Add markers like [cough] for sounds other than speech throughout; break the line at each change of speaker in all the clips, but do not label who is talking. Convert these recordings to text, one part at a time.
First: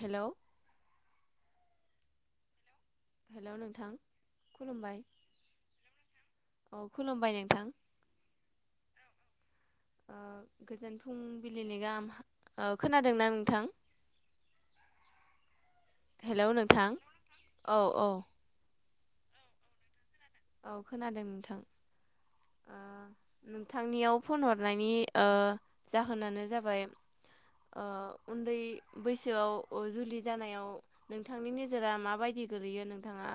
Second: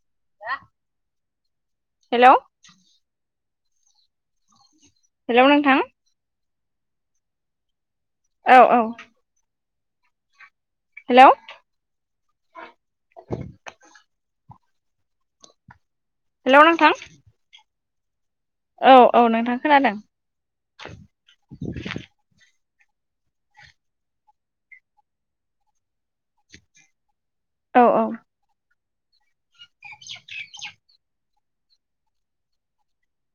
हेल'।
Hello.
Hello नोंथां खुलुमबाय।
Hello नोंथां।
औ खुलुमबाय नोंथां।
औ औ।
ओ गोजोन
हेलौ
फुंबिलिनि गाहाम ओ खोनादोंना नोंथां? हेल' नोंथां। औ औ।
औ औ नोंथां खोनादों।
औ खोनादों नोंथां। ओ नोंथांनियाव फन हरनायनि ओ जाहोनानो जाबाय।
औ
ओ
औ
उन्दै। बैसोआव। अ जुलि जानायाव नों थांनि नोजोरा माबायदि गोलैयो नोंथाङा।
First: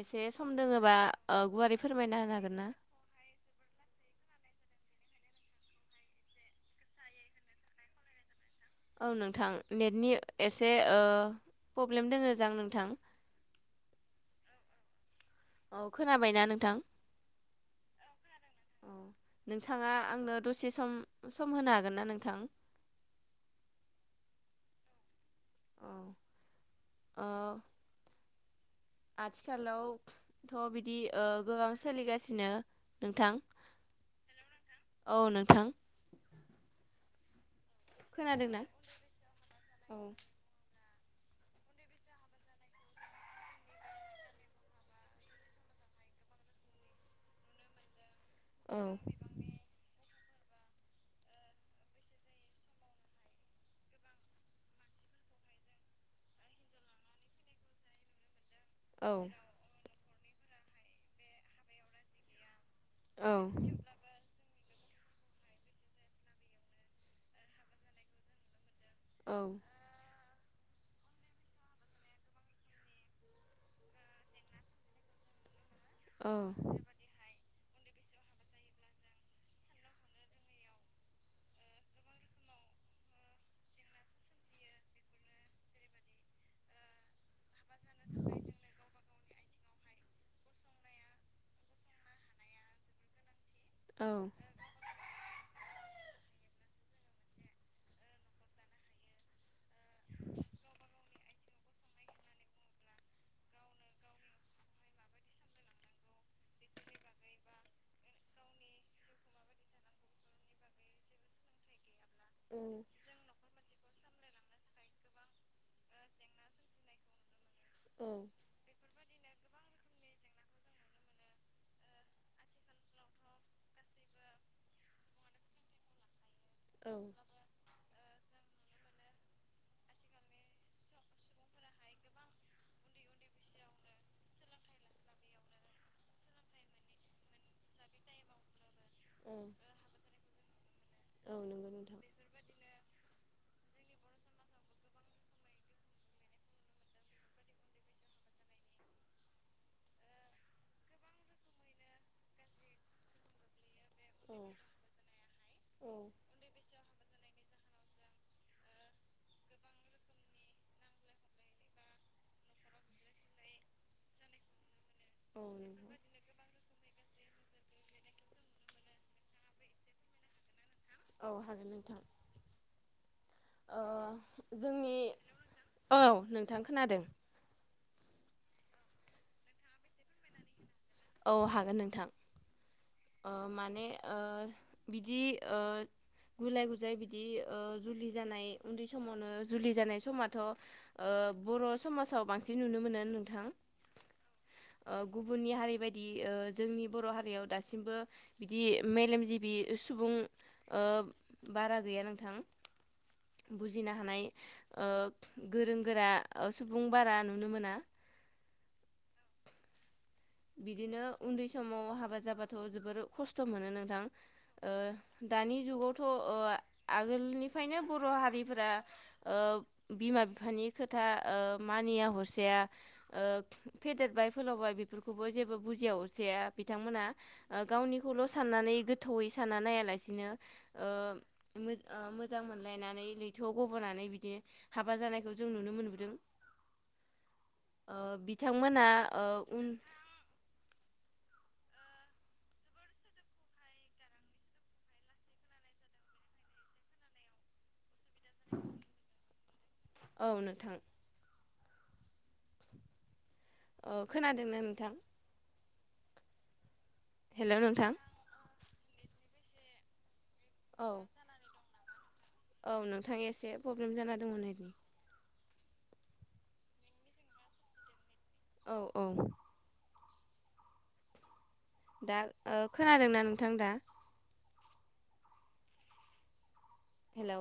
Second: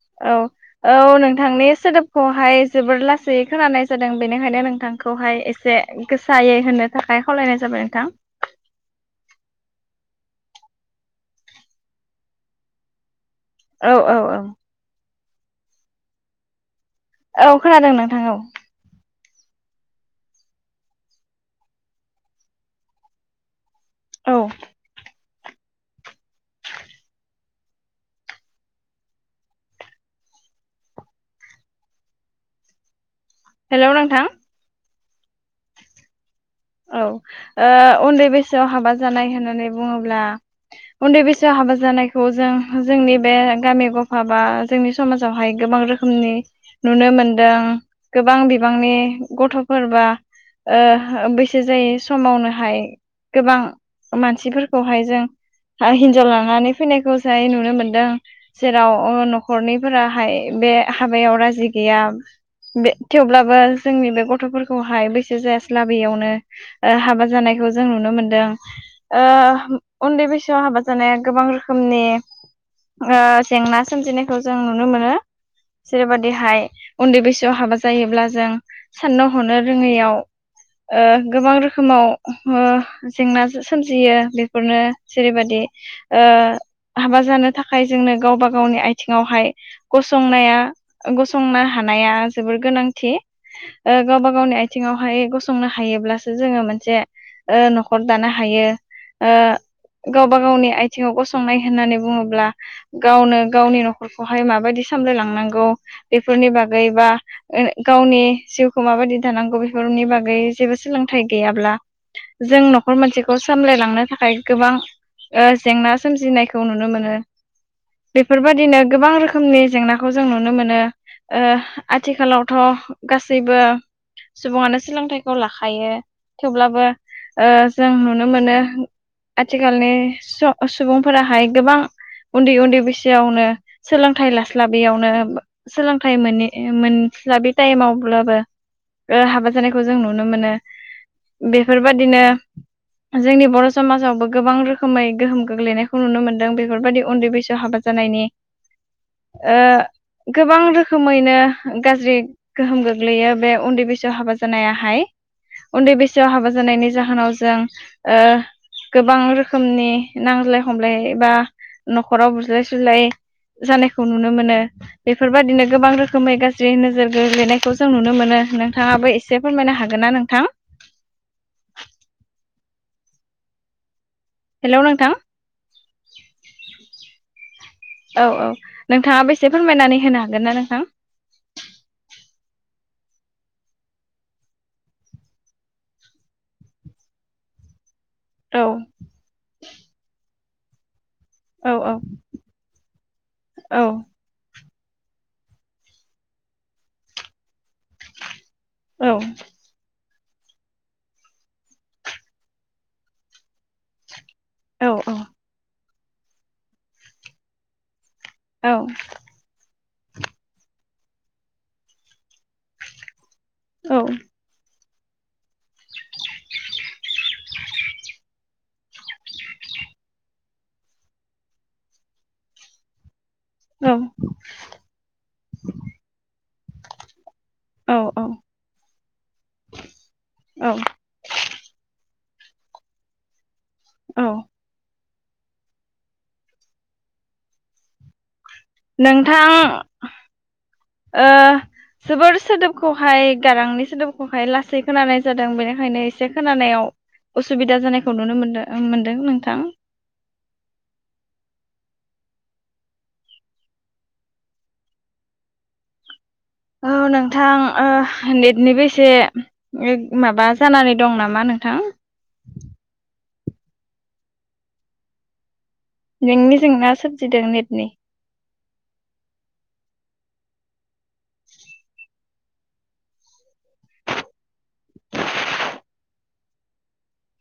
एसे सम दोङोबा।
थांनि
गुवारै फोरमायना होनो हागोन
सोदोबखौहाय
ना
जोबोर लासै खोनानाय जादों बेनो। बेंखायनो नोंथांखौहाय एसे गोसायै होनो थाखाय खावलायनाय जाबाय नोंथां।
औ नोंथां नेटनि एसे ओ फब्लेम दं नोंथां।
औ औ औ।
औ खोनाबायना नोंथां।
औ खोनादों नोंथां औ।
औ नोंथाङा आंनो दसे सम सम होनो हागोन ना नोंथां।
औ।
औ। [unintelligible] आथिखालावथ' बिदि गोबां सोलिगासिनो नोंथां।
हेल' नोंथां।
औ नोंथां।
औ। उन्दै
खोनादोंना
बैसोआव हाबा जानाय होननानै
औ
बुङोब्ला। उन्दै बैसोआव हाबा जानायखौ जों जोंनि बे गामि गफा बा जोंनि समाजावहाय गोबां रोखोमनि नुनो मोनदों गोबां
औ
बिबांनि गथ'फोरबा ओ [unintelligible] बैसो जायै समावनोहाय गोबां मानसिफोरखौ हाय जों हिनजाव लानानै फैनायखौजाय नुनो मोन्दों जेराव
औ
ओ न'खरनि फोराहाय बे हाबायाव राजि गैया बे
औ
थेवब्लाबो जोंनि बे गथ'फोरखौ सहाय बैसो जास्लाबैयावनो हाबा जानायखौ जों नुनो मोनदों। ओ
औ
उन्दै बैसो सिसाव हाबा जानाया गोबां रोखोमनि जेंना सोमजिनायखौ जों नुनो मोनो।
औ
जेरैबाददिहाय उन्दै बेैसो याव हाबा जायोब्ला जों साननो हनो रोंङैयाव गोबां रोखोमाव जेंना सोमजियो बेफोरनो जेरैबि हाबा जानो थाखाय जोंनो गावबा गावनि आथिङावहाय गसंनाया गसंनो हानाया जोबोर गोनांथि ओ
औ
गावबा गाव नि आइथिंआव गसंनो हायोब्लासो जोंङो मोनसे न'खर दानो हायो गावबा गावनि आथिङाव गसंनाय होननानै बुङोब्ला ओ गावनो गावनि न'खरखौहाय माबायदि सामलायलांनांगौ बेफोरनि बागै बा गावनि जिउखौ माबायदि दानांगौ बेफोरनि बागै जेबो सोलों फाथाय गैयाब्ला जों नखर मोनसेखौ सामलायलांनो थाखाय थाखाय गोबां जेंना सोमजिनायखौ नुनो मोनो
औ
बेफोरबायदिनो गोबां रोखोम रोखोमनि जेंनाखौ जों नुनो मोनो आथिखालावथ गासैबो सुंबुङानो सोलोंथाइखौ लाखायो थेवब्लाबो जों नुनो मोनो आथिखालनि सुबुंफोराहाय गोबां उन्दै उन्दै बैसोआवनो सोलोंथाइ लास्लाबैयावनो सोलोंथाइ मोननि मोनस्लाबि टाइमावब्लाबो ओ
औ
हाबा जानायखौ जों नुनो मोनो
औ नंगौ नोंथां
बेफोरबादिनो जोंनि बर' समाजावबो गोबां रोखोमै गोहोम गोग्लैनायखौ नुनो मोनदों बेफोरबायदि उन्दै बैसो हाबा जानायनि गोबां रोखोमैनो गाज्रि गोहोम गोग्लैयो बे उन्दै बैसो हाबा
औ
जानायाहाय
औ
उन्दै बैसोआव हाबा जानायनि जाहोनाव जों गोबां रोखोमनि नांज्लाय खमलाय बा नखराव बुज्लाय सुज्लाय जानायखौ नुनो मोनो
औ
बेफोरबायदिनो गोबां
नंगौ
रोखोमै गाज्रि नोजोर गोगेलैनायखौ जों नुनो मोनो नोंथाङाबो एसे फोरमायनो हागोन नोना नोंथां
औ हारि मोनथाम
हेलौ
जोंनि
नोंथां
औ नोंथां खोनादों
औ औ नोंथाङा बेसे फोरमायनानै होनो हागोन ना नोंथां
औ हागोन नोंथां माने बिदि गुलाय गुजाय बिदि जुलि जानाय
औ
उन्दै समावनो जुलि जानाय समा द' बर'
औ औ
समाजाव बांसिन नुनो मोनो नोंथां
औ
गुबुननि हारि बायदि दि जोंनि बर' हारियाव दासिमबो बिदि
औ
मेलेमजिबि सुबुं बारा गैया नोंथां बुजिनो हानाय ओ
औ औ
गोरों गोरा सुबुं बारा नुनो मोना
औ
बिदिनो उन्दै समाव हाबा जाबाथ' जोबोर खस्थ' मोनो नोंथां दानि जुगावथ' ओ आगोलनिफ्रायनो बर' हारिफोरा ओ बिमा बिफानि खोथा मानिया हसेया ओ फेदेरबाय फोलावबाय बि बेफोरखौबो जेबो बुजि हरसै बिथांमोना
औ
गावनिखौल' साननानै गोथौयै सानना नायालासिनो
औ
ओ मोजां मोनलायनानै लैथोआव गबोनानै
औ
बिदि हाबा जानाय जों नुनो ओ बि बिथांमोना ओ
नोंथां
उन
ओ जोबोर सोदोबखौहाय गारांनि सोदोबखौहाय लासै खोनानाय जादों बेनिखायनो एसे खोनानायाव असुबिदा जानायख खौ नुनो मोनदों नोंथां
औ नोंथां खोनादोंना नोंथां
औ नोंथां ओ नेटनिबो इस से एक माबा
औ
जानानै दं नामा नोंथां
औ नोंथां एसे प्रब्लेम जाना दंमोन
नोंनि जेंना सोमजिदों नेटनि
औ औ दा ओ खोनादोंना नोंथां दा
[inaudible]
हेलौ